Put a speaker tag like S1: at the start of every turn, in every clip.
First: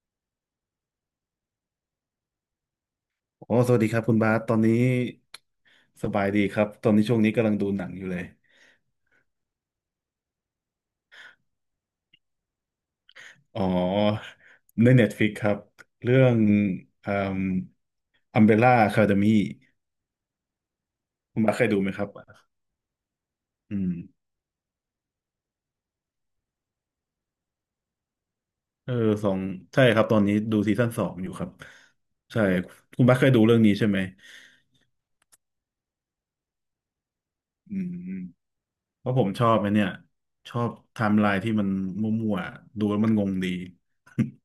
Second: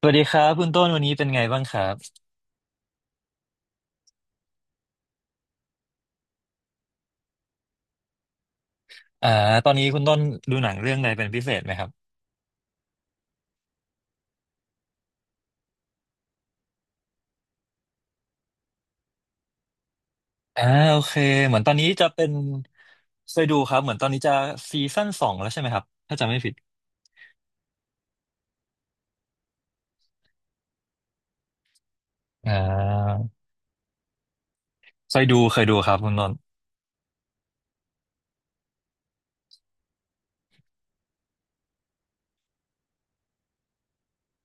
S1: สวัสดีครับคุณต้นวันนี้เป็นไงบ้างครับ
S2: อ๋อสวัสดีครับคุณบาสตอนนี้สบายดีครับ ตอนนี้ช่วงนี้กำลังดูหนังอยู่เลย
S1: อ่าตอนนี้คุณต้นดูหนังเรื่องอะไรเป็นพิเศษไหมครับ
S2: อ๋อ ใน Netflix ครับ เรื่องอืมอัมเบร่าคาเดมี่
S1: อ่าโอเค
S2: คุณ
S1: เห
S2: บาส
S1: มือ
S2: เค
S1: นต
S2: ย
S1: อน
S2: ดู
S1: นี้
S2: ไหมค
S1: จะ
S2: รับ
S1: เป็นเคยดูค
S2: อื
S1: รับเห
S2: ม
S1: มือนตอนนี้จะซีซั่นสองแล้วใช่ไหมครับถ้าจำไม่ผิด
S2: เออสองใช่ครับ ตอนนี้ดูซีซั่นสองอยู่ครับใช่
S1: อ่
S2: คุณบา
S1: า
S2: สเคยดูเรื่องนี้ใช่ไหม
S1: เคยดูเคยดูครับคุณต้น
S2: อืมเพราะผมชอบไอ้เนี่ย ชอบไทม์ไลน์ที่มันมั่วๆ ดูแล้วมันงงดี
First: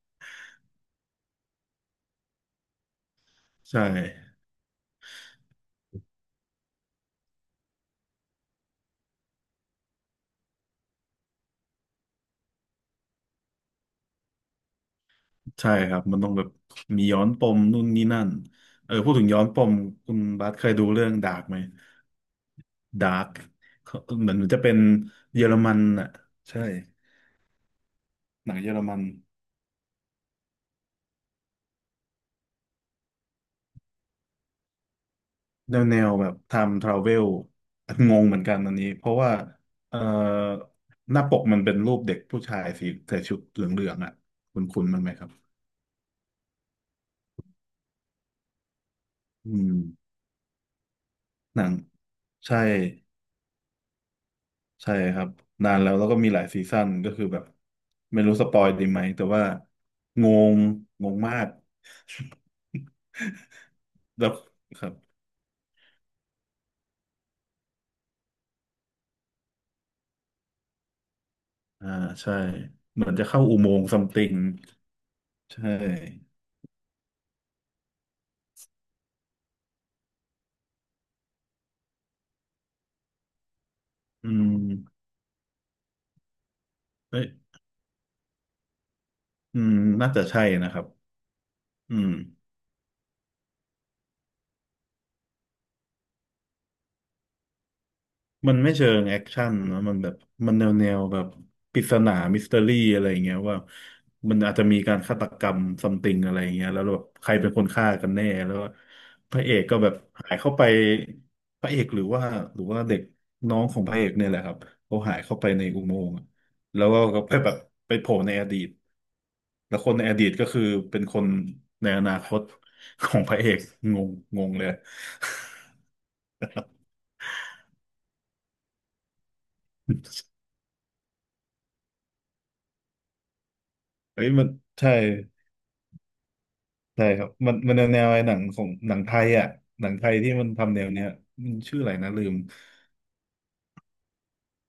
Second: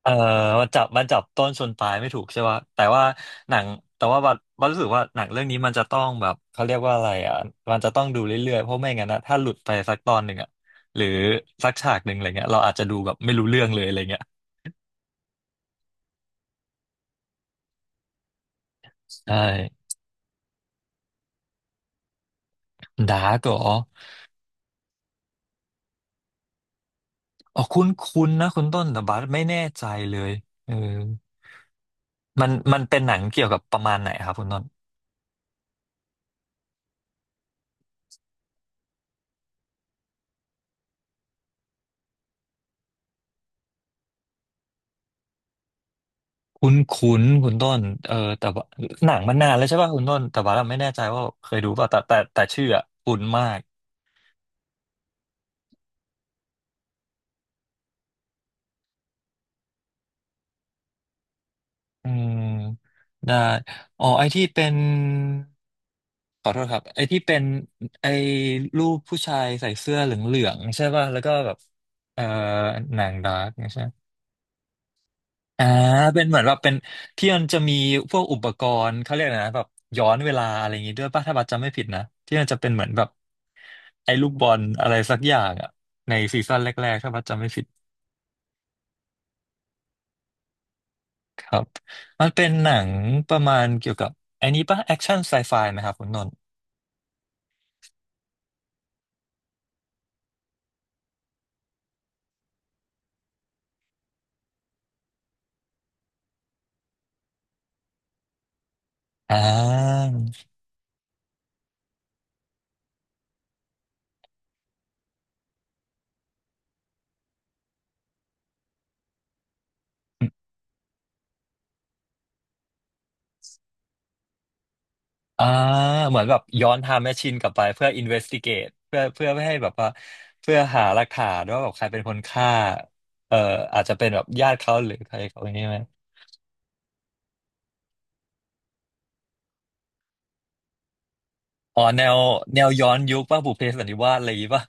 S1: เอ่อมาจับต้นชนปลายไม่ถูกใช่ป่ะแต่ว่าหนัง
S2: ใช่
S1: แต่ว่าบัดบัดรู้สึกว่าหนังเรื่องนี้มันจะต้องแบบเขาเรียกว่าอะไรอ่ะมันจะต้องดูเรื่อยๆเพราะไม่งั้นนะถ้าหลุดไปสักตอนหนึ่งอ่ะหรือสักฉากหนึ่งอะไรเงี้ยเราอาจจะดูแบบไม่รู้เรื่องเลยอะไรเงี้ย
S2: ใช่ครับมันต้องแบบมีย้อนปมนู่นนี่นั่นเออพูดถึ
S1: ใช
S2: งย้อนปม
S1: ่
S2: คุณบาสเคยดูเรื่องดาร์กไหมดา
S1: ดา
S2: ร์ก
S1: ร์กเหรอ
S2: เหมือนจะเป็นเยอรมันอ่ะใช่
S1: อ๋อคุ้นคุ้นนะ
S2: หนัง
S1: คุณ
S2: เยอ
S1: ต้
S2: ร
S1: น
S2: มั
S1: แต่
S2: น
S1: บัสไม่แน่ใจเลยเออมันเป็นหนังเกี่ยวกับประมาณไหนครับคุณต้น
S2: แนวแนวแบบไทม์ทราเวลงงเหมือนกันอันนี้เพราะว่าเอ่อหน้าปกมันเป็นรูปเด็กผู้ชายสีใส่ชุดเหลืองๆอ่ะคุ้นๆมันไหมครับ
S1: คุ้นคุ้นคุณต้นเออแต่ว่าหนังมันนา
S2: อื
S1: นแล้ว
S2: ม
S1: ใช่ป่ะคุณต้นแต่บาเราไม่แน่ใจว่าเคย
S2: หนั
S1: ดู
S2: ง
S1: ป่ะแต่
S2: ใช่
S1: ชื่ออะคุ้นมาก
S2: ใช่ครับนานแล้วแล้วก็มีหลายซีซั่นก็คือแบบไม่รู้สปอยดีไหมแต่ว่างงงงมาก
S1: อืมได้ อ๋อไอ
S2: แบบ
S1: ที่เป็น
S2: ครับ
S1: ขอโทษครับไอที่เป็นไอรูปผู้ชายใส่เสื้อเหลืองๆใช่ป่ะแล้วก็แบบ
S2: อ่า
S1: เอ่อ
S2: ใช่
S1: ห
S2: เห
S1: นั
S2: มือ
S1: ง
S2: นจะ
S1: ดา
S2: เข้า
S1: ร์ก
S2: อุโม
S1: ใช่
S2: งค์ซัมติงใช
S1: อ่าเป็น
S2: ่
S1: เหมือนแบบเป็นที่มันจะมีพวกอุปกรณ์เขาเรียกอะไรนะแบบย้อนเวลาอะไรอย่างงี้ด้วยป่ะถ้าบัตจำไม่ผิดนะที่มันจะเป็นเหมือนแบบไอ้ลู
S2: อื
S1: กบอ
S2: ม
S1: ลอะไรสักอย่างอ่ะในซีซั่นแรกๆถ้าบั
S2: เอ้
S1: ต
S2: ย
S1: จำไม่ผิด
S2: อืมน่าจะใช่นะครับ
S1: ครับ
S2: อืม
S1: มันเป็นหนังประมาณเกี่ยวกับไอ้นี้ป่ะแอคชั่นไซไฟไหมครับคุณนนท์
S2: มันไม่เชิงแอคชั่นนะมันแบบมันแนวแนวแบบปริศนามิสเตอรี่อะไรอย่างเงี้ยว่ามันอาจจะมีการฆาตกรรมซัมติงอะไรอย่างเงี้ยแล้วแบบใครเป็นคนฆ่ากันแน่แล้วพ
S1: อ่
S2: ระเอกก็แบบ
S1: า
S2: หายเข้าไปพระเอกหรือว่าหรือว่าเด็กน้องของพระเอกเนี่ยแหละครับเขาหายเข้าไปในอุโมงค์อะแล้วก็ไปแบบไปโผล่ในอดีตแล้วคนในอดีตก็คือเป็นคนในอนาคตของพระเอกงงงงเลย
S1: อ่าเหมือนแบบย้อนไทม์แมชชีนกลับไปเพื่ออินเวสติเกตเพื่อไม่ให้แบบว่าเพื่อหาหลักฐานว่าแบบใครเป็นคนฆ่าเอ่ออาจจะเป็นแบ
S2: เฮ้
S1: บ
S2: ยมัน
S1: ญาติเขาห
S2: ใช่
S1: รือใครเขาอย่างนี้ไหม
S2: ใช่ครับมันแนวไอ้หนังของหนังไทยอ่ะหนังไทยที่มันทำแนวเนี้ยมันชื่
S1: อ๋
S2: อ
S1: อ
S2: อะไร
S1: แน
S2: นะ
S1: ว
S2: ลืม
S1: แนวย้อนยุคป่ะบุพเพสันนิวาสอะไรอย่างงี้ป่ะ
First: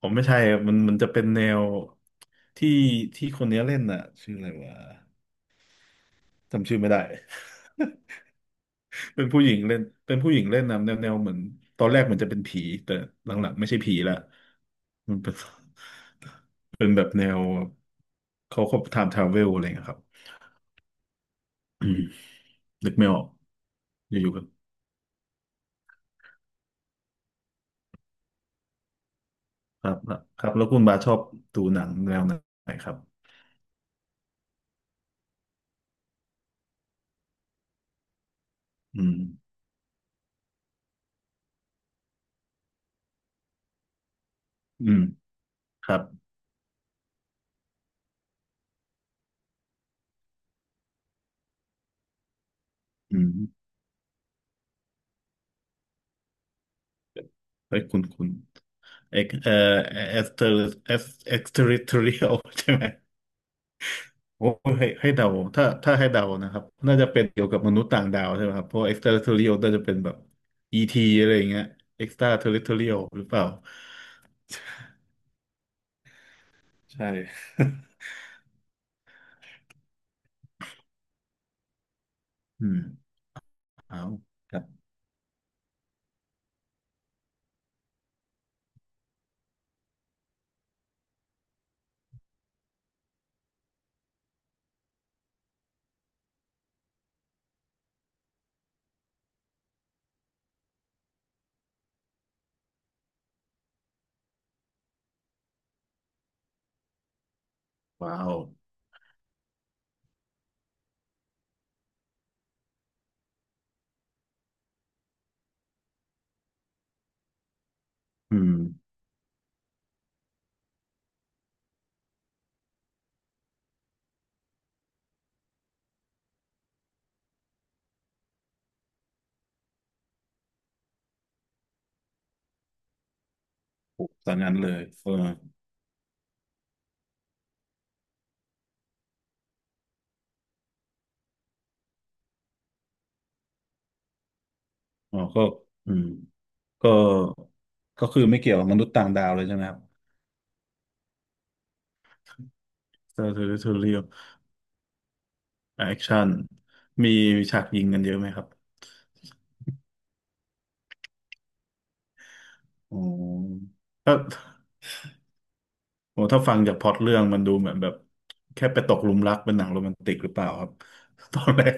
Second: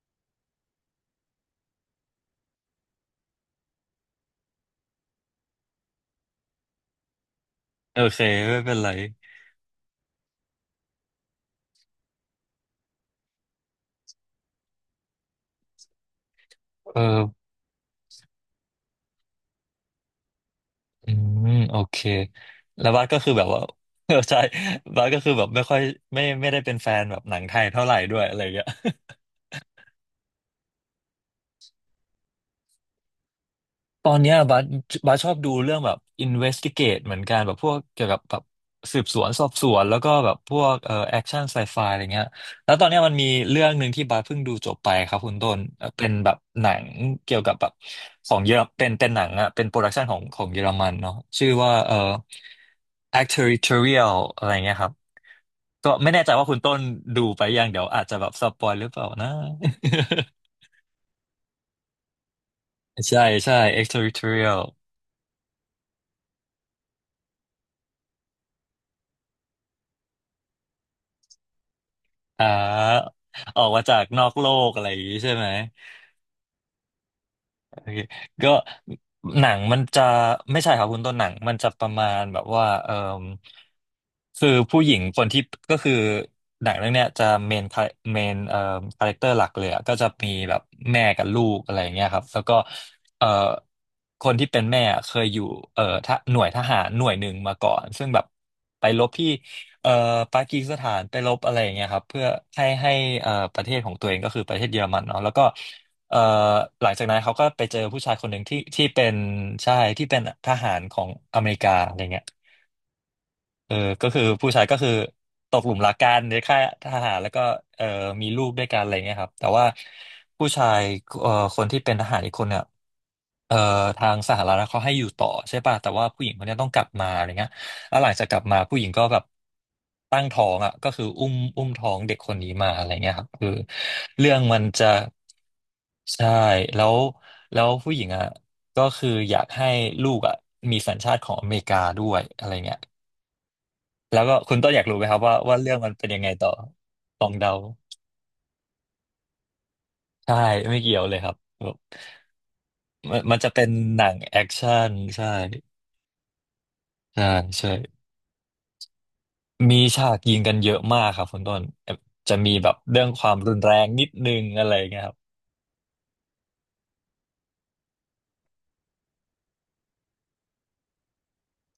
S2: ผมไม่ใช่อะมันจะเป็นแนวที่ที่คนเนี้ยเล่นอ่ะชื่ออะไรวะจำชื่อไม่ได้
S1: โอเคไม่เป็นไร
S2: เป็นผู้หญิงเล่นเป็นผู้หญิงเล่นนะแนวแนวเหมือนตอนแรกมันจะเป็นผีแต่หลังๆไม่ใช่ผีละมันเป็น เป็น
S1: เอ
S2: แบบแนว
S1: อ
S2: เขาไทำทราเวลอะไรเงี้ยครับ
S1: อืโอ
S2: อื
S1: เค
S2: ม
S1: แล้
S2: นึ
S1: ว
S2: ก
S1: บา
S2: ไม่
S1: ส
S2: อ
S1: ก็
S2: อก
S1: คือแบบว่า เออ
S2: อยู่ๆ
S1: ใช่
S2: ก็
S1: บาสก็คือแบบไม่ค่อยไม่ได้เป็นแฟนแบบหนังไทยเท่าไหร่ด้วยอะไรอย่างเงี้ย
S2: ครับครับแล้วคุณบาสชอบดูหนังแนวไหนครับ
S1: ตอนเนี้ยบาสบัสชอบดูเรื่องแบบ investigate เหมือนกันแบบพวกเกี่ยวกับแบบสื
S2: อื
S1: บส
S2: ม
S1: วนสอบสวนแล้วก็แบบพวกแอคชั่นไซไฟอะไรเงี้ยแล้วตอนเนี้ยมันมีเรื่องหนึ่งที่บาสเพิ่งดูจบไป
S2: อืม
S1: ครับคุณต้น
S2: ครับ
S1: เป็นแบบหนังเกี่ยวกับแบบของเยอรเป็นเป็นหนังอะเป็นโปรดักชันของเยอรมันเนาะชื่อว่า
S2: อื
S1: Act
S2: ม
S1: Territorial อะไรเงี้ยครับก็ไม่แน่ใจว่าคุณต้นดูไปยัง
S2: เฮ้
S1: เดี๋
S2: ย
S1: ยว
S2: คุ
S1: อา
S2: ณ
S1: จจะ
S2: คุ
S1: แบ
S2: ณ
S1: บสปอยหรือเปล่า
S2: เอ็ก
S1: นะ
S2: เอ่อเอ็กซ์เตอร์เอ็กเอ็กซ์เทอริทเรียล ใช่ไหม
S1: ใช่ใช่ Act
S2: โอ้
S1: Territorial
S2: ให้เดาถ้าให้เดานะครับน่าจะเป็นเกี่ยวกับมนุษย์ต่างดาวใช่ไหมครับเพราะเอ็กซ์เทอร์เทอรียลน่าจะเป็นแบบ e ีทีอะไรอย่างเงี้ยเอ็กซ์ตราเท
S1: อ่
S2: อริทเรียล
S1: า
S2: หรือเปล่า
S1: ออกมาจากนอกโลกอะไรอย่างนี้ใช่ไหม
S2: ใช่
S1: โอ เคก็หนังมันจะไม่ใช่ครับคุณต้นหนังมันจะประมาณแบบว่า
S2: อืม
S1: เออ
S2: เอา
S1: คือ
S2: ครับ
S1: ผู้หญิงคนที่ก็คือหนังเรื่องเนี้ยจะเมนเมนคาแรคเตอร์หลักเลยอะก็จะมีแบบแม่กับลูกอะไรอย่างเงี้ยครับแล้วก็เอ่อคนที่เป็นแม่อะเคยอยู่ทหหน่วยทหารหน่วยหนึ่งมาก่อนซึ่งแบบไปรบที่เอ่อปากีสถานไปรบอะไรอย่างเงี้ยครับเพื่อให้ให้ประเทศของตัวเองก็คือประเทศเยอรมันเนาะแล้วก็ เอ่อหลังจากนั้นเขาก็ไปเจอผู้ชาย
S2: ว้า
S1: คน
S2: ว
S1: หนึ่งที่เป็นใช่ที่เป็นทหารของอเมริกาอะไรเงี้ย เออก็คือผู้ชายก็คือตกหลุมรักกันในค่ายทหารแล้วก็เออมี
S2: อื
S1: ลูก
S2: ม
S1: ด้วยกันอะไรเงี้ยครับแต่ว่าผู้ชายเอ่อคนที่เป็นทหารอีกคนเนี่ยเอ่อทางสหรัฐเขาให้อยู่ต่อใช่ป่ะแต่ว่าผู้หญิงคนเนี้ยต้องกลับมาอะไรเงี้ยแล้วหลังจากกลับมาผู้หญิงก็แบบตั้งท้องอ่ะก็คืออุ้มท้องเด็กคนนี้มาอะไรเงี้ยครับคือ
S2: โอ้ต
S1: เรื่
S2: อ
S1: อ
S2: น
S1: ง
S2: นั้น
S1: มัน
S2: เลย
S1: จะ
S2: เออ
S1: ใช่แล้วแล้วผู้หญิงอ่ะก็คืออยากให้ลูกอ่ะมีสัญชาติของอเมริกาด้วยอะไรเงี้ย แล้วก็คุณต้นอยากรู้ไหมค
S2: อ๋
S1: รั
S2: อ
S1: บว่า
S2: ก็
S1: ว่าเรื่องมั
S2: อื
S1: นเป็
S2: ม
S1: นยังไงต่อ
S2: ก็
S1: ลองเดา
S2: ก็คือไม่เกี่ยวกับมนุษย์ต่างดาวเลยใช่ไหมครับ
S1: ใช่ไม่เกี่ยวเลยครับแบบมั
S2: เซ
S1: น
S2: อร์
S1: มัน
S2: เทอร
S1: จะเป็น
S2: ิเรีย
S1: หนังแอคชั่นใช่
S2: แอคชั่นมี
S1: ใช่
S2: ฉาก
S1: ใช่
S2: ยิงกันเยอะไหมครับ
S1: มีฉากยิงกันเยอะมากครับคุณต้นจะมีแบบ
S2: อ๋
S1: เรื่
S2: อ
S1: องความรุนแรงนิด
S2: ถ้า
S1: นึงอะไรอย่างเงี้ยครับ
S2: โอ้ถ้าฟังจากพล็อตเรื่องมันดูเหมือนแบบแค่ไปตกหลุมรักเป็นหนังโรแมนติกหรือเปล่าครับ ตอนแรก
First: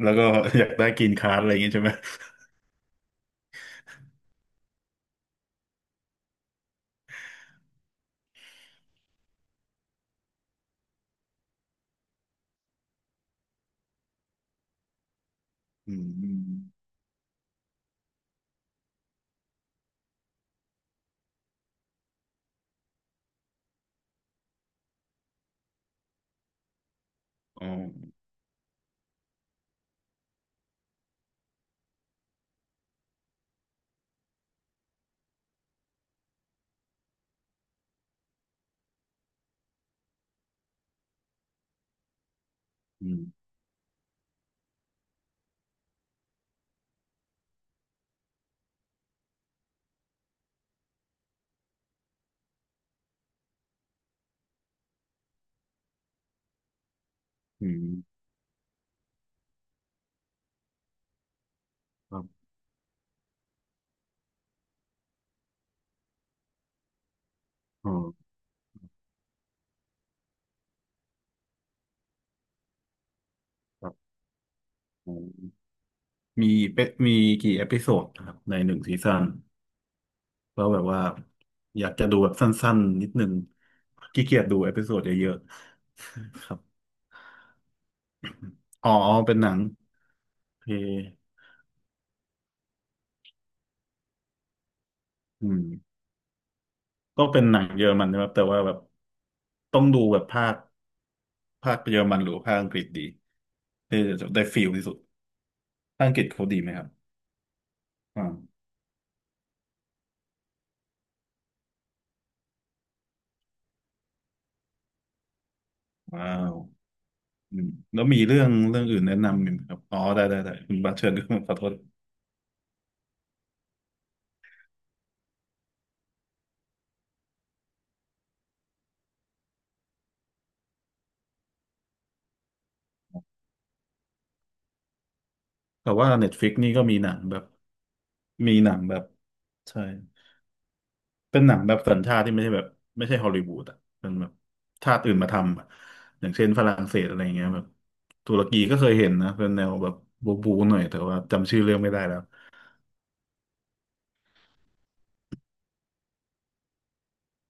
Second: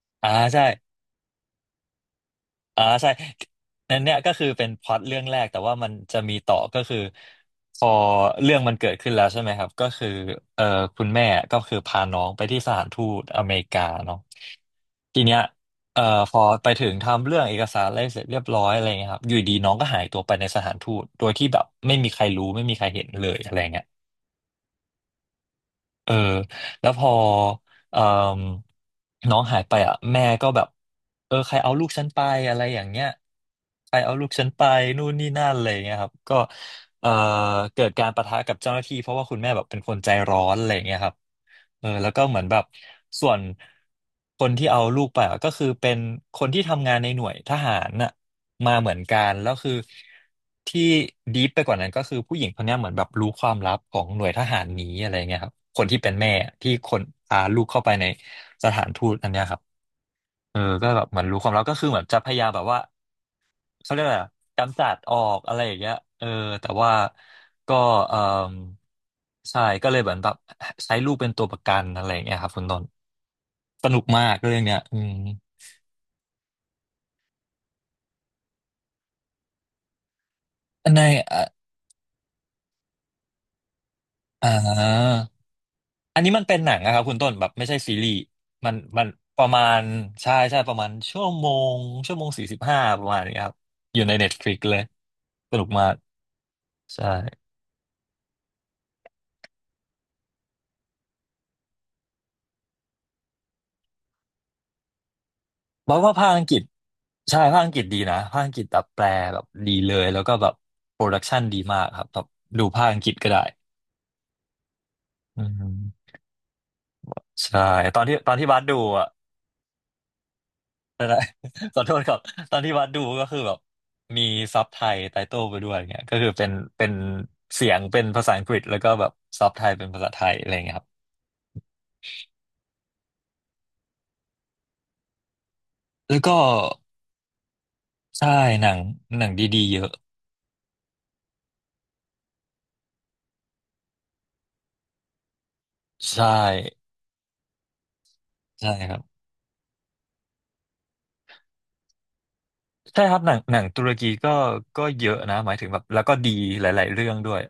S2: แล้วก็
S1: อ่า
S2: อ
S1: ใช่
S2: ยากได้กรีนการ์ดอะไรอย่างงี้ใช่ไหม
S1: อ่าใช่นั่นเนี่ยก็คือเป็นพล็อตเรื่องแรกแต่ว่ามันจะมีต่อก็คือพอเรื่องมันเกิดขึ้นแล้วใช่ไหมครับก็คือเอ่อคุณแม่ก็คือพาน้องไปที่สถานทูตอเมริกาเนาะทีเนี้ย
S2: อื
S1: เอ่อพอไป
S2: ม
S1: ถึงทำเรื่องเอกสารอะไรเสร็จเรียบร้อยอะไรเงี้ยครับอยู่ดีน้องก็หายตัวไปในสถานทูตโดยที่แบบไม่มีใครรู้ไม่มีใครเห็นเลยอะไรเงี้ย เออแล้วพอ
S2: อ๋อ
S1: เอ่มน้องหายไปอ่ะแม่ก็แบบเออใครเอาลูกฉันไปอะไรอย่างเงี้ยใครเอาลูกฉันไปนู่นนี่นั่นอะไรอย่างเงี้ยครับก็ เอ่อเกิดการปะทะกับเจ้าหน้าที่เพราะว่าคุณแม่แบบเป็นคนใจร้อนอะไรอย่างเงี้ยครับเออแล้วก็เหมือนแบบ
S2: อื
S1: ส่วน
S2: ม
S1: คนที่เอาลูกไปอะก็คือเป็นคนที่ทำงานในหน่วยทหารน่ะมาเหมือนกันแล้วคือที่ดีฟไปกว่านั้นก็คือผู้หญิงคนเนี้ยเหมือนแบบรู้ความลับของหน่วยทหารนี้อะไรเงี้ยครับคนที่เป็นแม่ที่คนพาลูก
S2: อื
S1: เข้าไปใน
S2: ม
S1: สถานทูตอันเนี้ยครับเออก็แบบเหมือนรู้ความลับก็คือเหมือน
S2: ค
S1: จะ
S2: รั
S1: พยา
S2: บ
S1: ยามแบบว่า เขาเรียกอะไรอะกำจัดออกอะไรอย่างเงี้ยเออแต่ว่าก็
S2: อ๋อ
S1: เออใช่ก็เลยเหมือนแบบใช้ลูกเป็นตัวประกันอะไรอย่างเงี้ยครับคุณต้นส
S2: ครั
S1: นุก
S2: บ
S1: มากเรื่องเนี้ยอื
S2: อ๋
S1: ม
S2: อมีเปมีกี่เอพิโซดนะครับในหนึ่งซีซั่นแล้วแบบ
S1: ใน
S2: ว่า
S1: อ่า
S2: อยากจะดูแบบสั้นๆนิดนึงขี้เกียจ
S1: อ่
S2: ดูเอพิโซด
S1: า
S2: เยอะ
S1: อันนี้
S2: ๆ
S1: มั น
S2: ค
S1: เป็
S2: รั
S1: น
S2: บ
S1: หนังนะครับคุณต้นแบบไม่ใช่ซีรีส์มัน
S2: อ๋อ
S1: มัน
S2: เป็น
S1: ป
S2: ห
S1: ระ
S2: นัง
S1: มาณใช่ใช่
S2: โอเค
S1: ประมาณงชั่วโมง45ประมาณนี้ครับอยู่ในเน็ตฟลิกเลย
S2: อื
S1: ส
S2: ม
S1: นุกมาก
S2: ก็เป็
S1: ใช่
S2: นหนังเยอรมันนะครับแต่ว่าแบบต้องดูแบบภาคเยอรมันหรือภาคอังกฤษดีได้ได้ฟีลที่สุด
S1: บอก
S2: ภาค
S1: ว่า
S2: อังกฤษ
S1: ภาคอั
S2: เขา
S1: งกฤ
S2: ดี
S1: ษ
S2: ไหมครับ
S1: ใช่ภาคอังกฤษดีนะ
S2: อ่าว
S1: ภาคอังกฤษแบบแปลแบบดีเลยแล้วก็แบบโปรดักชันดีมากครับแบบดูภาคอังกฤษก็ได้อืม
S2: ว้าวอื
S1: ใช่
S2: ม
S1: ต
S2: แล้
S1: อ
S2: ว
S1: นที่
S2: มี
S1: ตอน
S2: เรื่อ
S1: ที่
S2: ง
S1: บัสดู
S2: เรื่องอื่น
S1: อ่ะ
S2: แนะ นำอีกไหมครับอ๋อได้ได้ได้คุณบาส
S1: อะ
S2: เชิญ
S1: ไร
S2: ครับ ขอโท ษ
S1: ขอโทษครับตอนที่บัสดูก็คือแบบมีซับไทยไตเติลไปด้วยเงี้ยก็คือเป็นเสียงเป็นภาษาอังกฤษแล้วก็แบบซับไทยเป็นภาษาไทยอะไรเงี้ยครับ
S2: แต่ว่า
S1: แล้ว
S2: เน็
S1: ก็
S2: ตฟลิกนี่ก็มีหนังแบบ
S1: ใช่
S2: มี
S1: หนั
S2: หนั
S1: ง
S2: งแบบ
S1: หนังดีๆเย
S2: ใช่
S1: อะ
S2: เป็นหนังแบบสัญชาติที่ไม่ใช่แบบไม่ใช่ฮอลลีวูดอ่ะเป็นแบบชาติอื่นมาทำอะอ
S1: ใช่
S2: ย่างเช่นฝรั่งเศสอะไรอย่างเงี้ยแบบตุรกี
S1: ใช่
S2: ก็เค
S1: ค
S2: ย
S1: รับ
S2: เห็นนะเป็นแนวแบบบูบูหน่อยแต่ว่าจำชื่อเรื่องไม่ได้แล้ว
S1: ใช่ครับหนังตุรกีก็เยอะนะหมายถึงแบบแล้วก็ดีหลายๆเรื่องด้วย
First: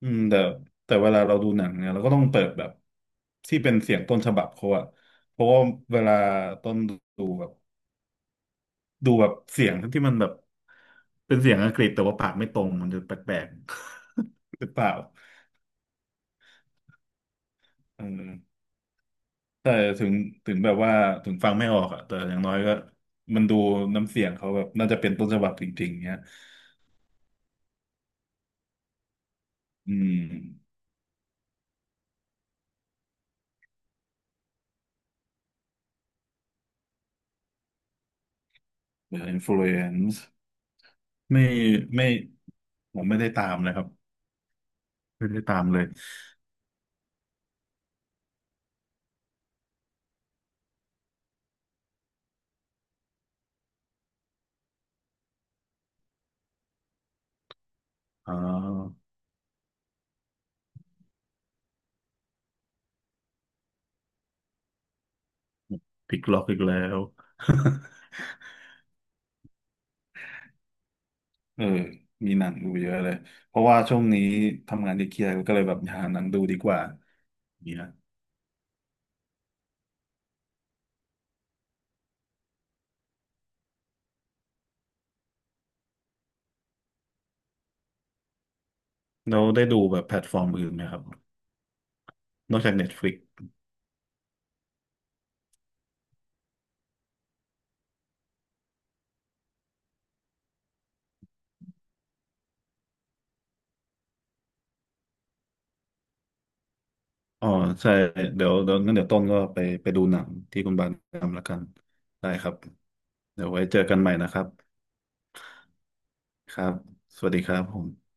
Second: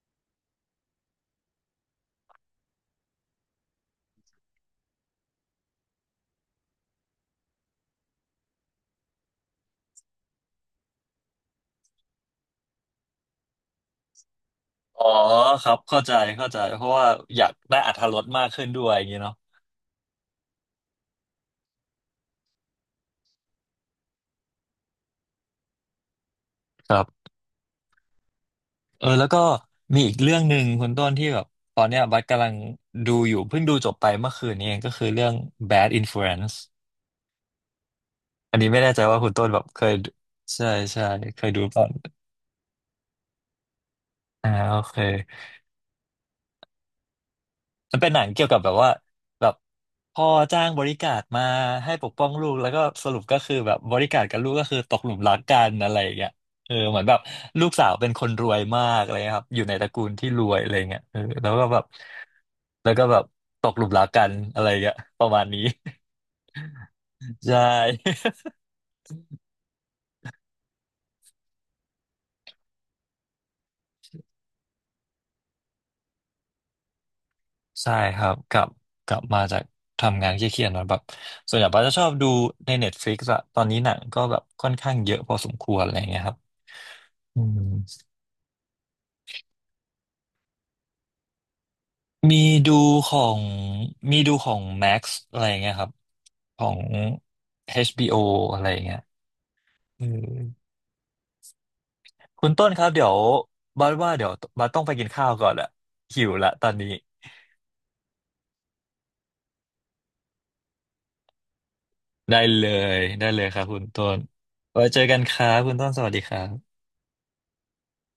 S2: อืมแต่แต่เวลาเราดูหนังเนี่ยเราก็ต้องเปิดแบบที่เป็นเสียงต้นฉบับเขาอะเพราะว่าเวลาต้นดูแบบดูแบบเสียงที่มันแบบเป็นเสียงอังกฤษแต่ว่าปากไม่ตรงมันจะแปลกๆ หรือเปล่า
S1: อ๋อครับเข้าใจเพราะว่าอยากได้อรรถ
S2: เอ
S1: รสมาก
S2: อ
S1: ขึ้นด้วยอย่างเงี้ยเนาะ
S2: แต่ถึงถึงแบบว่าถึงฟังไม่ออกอะแต่อย่างน้อยก็มันดูน้ำเสียงเขาแบบน่าจะเป็นต้นฉบับจริงๆเนี้ย
S1: ครับเออแล้วก็
S2: อื
S1: มีอีกเรื่องหนึ่ง
S2: ม
S1: คุณต้นที่แบบตอนเนี้ยบัสกำลังดูอยู่เพิ่งดูจบไปเมื่อคืนนี้เองก็คือเรื่อง Bad Influence อันนี้ไม่แน่ใจ
S2: เด
S1: ว่า
S2: อะ
S1: คุณ
S2: อิน
S1: ต้
S2: ฟ
S1: นแบ
S2: ลู
S1: บ
S2: เอ
S1: เคย
S2: น
S1: ดู
S2: ซ์
S1: ใช่ใช่เค
S2: ไม่
S1: ยดูก่อน
S2: ไม่ผมไม่ได้ตามนะครับ
S1: อ่าโอเค
S2: ไม่ได้ตามเลย
S1: มันเป็นหนังเกี่ยวกับแบบว่าแบบพ่อจ้างบริการมาให้ปกป้องลูกแล้วก็สรุปก็คือแบบบริการกับลูกก็คือตกหลุมรักกันอะไรอย่างเงี้ยเออเหมือนแบบลูกสาวเป็นคน
S2: อ่
S1: รวยมา
S2: า
S1: กอะไรเงี้ยครับอยู่ในตระกูลที่รวยอะไรเงี้ยเออแล้วก็แบบแล้วก็แบบตกหลุมรักกันอะไรเงี้ยประมาณนี้
S2: พลิกล็อกอีกแล้ว
S1: ใช ่
S2: เออมีหนังดูเยอะเลยเพราะว่าช่วงนี้ทำงานที่เครียดก็เลยแบบหาหนังดูดีกว่าอย่างเงี้ย
S1: ใช่ครับกลับมาจากทำงานเครียดๆนะแบบส่วนใหญ่ป้าจะชอบดูใน Netflix อะตอนนี้หนังก็แบบค่อนข้างเยอะพอสมควรอะไรอย่างเงี้ยครับอืม
S2: เราได้ดูแบบแพลตฟอร์มอื่นไหมครับ
S1: มี
S2: นอกจา
S1: ดู
S2: ก
S1: ข
S2: Netflix
S1: องมีดูของ Max อะไรอย่างเงี้ยครับของ HBO อชบีโออะไรอย่างเงี้ยเออคุณต้นครับเดี๋ยวบัสต้องไปกินข้าวก่อนอะหิวละตอนนี้
S2: อ๋อใช่เดี๋ยวงั้นเดี๋ยวต้นก็ไปดูหนังที่คุณบานแนะนำละกันได้
S1: ได้
S2: ครับ
S1: เลยได้เล
S2: เดี๋
S1: ย
S2: ยว
S1: ค
S2: ไว้
S1: รับ
S2: เจ
S1: คุ
S2: อ
S1: ณ
S2: กัน
S1: ต้
S2: ใหม่
S1: น
S2: นะครับ
S1: ไว้เจอกันครับคุณต้นสวัสดีครั
S2: ครับ
S1: บ
S2: สวัสดีครับผม